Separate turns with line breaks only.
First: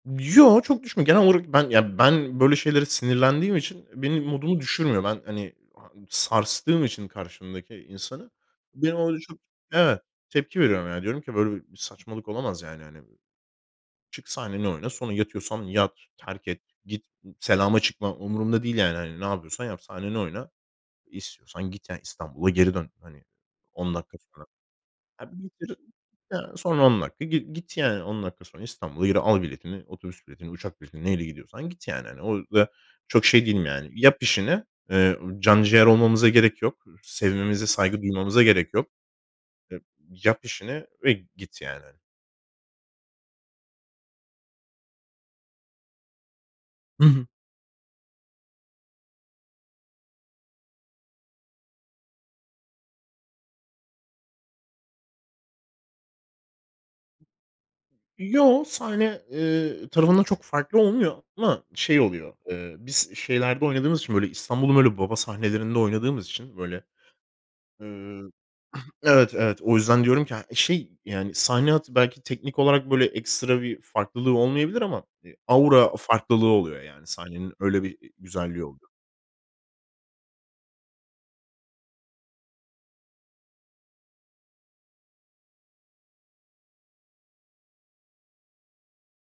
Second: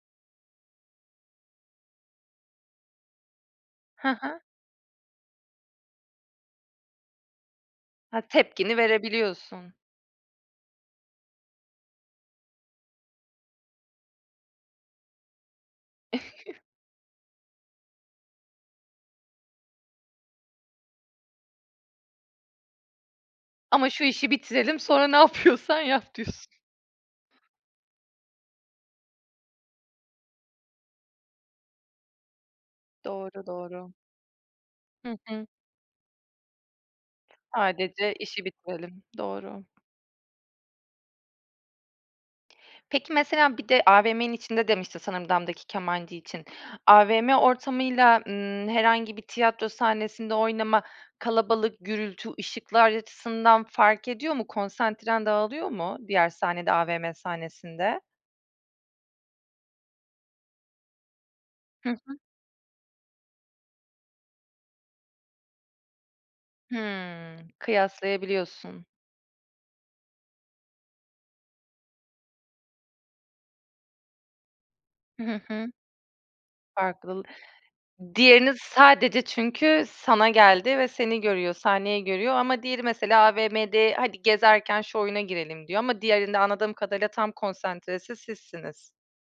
Yo, çok düşmüyor. Genel olarak ben, ya, ben böyle şeylere sinirlendiğim için, eee,
Hı
benim
hı.
modumu düşürmüyor. Ben, hani, ha sarstığım için karşımdaki
Ha,
insanı,
tepkini
benim orada çok,
verebiliyorsun.
evet, tepki veriyorum. Ya, diyorum ki: "Böyle bir saçmalık olamaz, yani, hani. Çık sahneni oyna. Sonra yatıyorsan yat, terk et. Git, selama çıkma. Umurumda değil, yani, hani. Ne yapıyorsan yap, sahnenin oyna. İstiyorsan git yani İstanbul'a geri dön. Hani,
"Ama
10
şu
dakika
işi
sonra.
bitirelim sonra ne
Ha [unintelligible]
yapıyorsan yap." diyorsun.
ya son 10 dakika gi git yani. 10 dakika sonra İstanbul'a geri al biletini, otobüs biletini, uçak biletini neyle gidiyorsan git." yani, hani. O da çok şey
Doğru,
değilim yani?
doğru.
"Yap işini,
Hı
eee,
hı.
can ciğer olmamıza gerek yok. Sevmemize saygı
Sadece
duymamıza
işi
gerek yok.
bitirelim, doğru.
Ya yap işini ve git, yani."
Peki, mesela bir de AVM'nin içinde demiştin sanırım, Damdaki Kemancı için.
I hı.
AVM ortamıyla, ımm, herhangi bir tiyatro sahnesinde oynama kalabalık, gürültü, ışıklar açısından fark ediyor mu konsantren dağılıyor mu diğer sahnede, AVM sahnesinde?
Yo, sahne, ııı, tarafında çok farklı olmuyor ama
Hı
şey
hı.
oluyor. Iıı, biz şeylerde oynadığımız için böyle İstanbul'un böyle baba sahnelerinde oynadığımız için böyle,
Hımm,
ııı,
kıyaslayabiliyorsun.
evet, evet. O yüzden diyorum ki, ha şey, yani, sahne hayatı belki teknik olarak böyle ekstra bir farklılığı olmayabilir ama,
Hı.
eee,
Hı hı.
aura farklılığı oluyor, yani,
Farklıl
sahnenin öyle bir i
diğerini
güzelliği oluyor.
sadece çünkü, sana geldi ve seni görüyor, sahneyi görüyor ama diğeri mesela AVM'de, "Hadi gezerken şu oyuna girelim." diyor ama diğerinde anladığım kadarıyla tam konsantresi sizsiniz.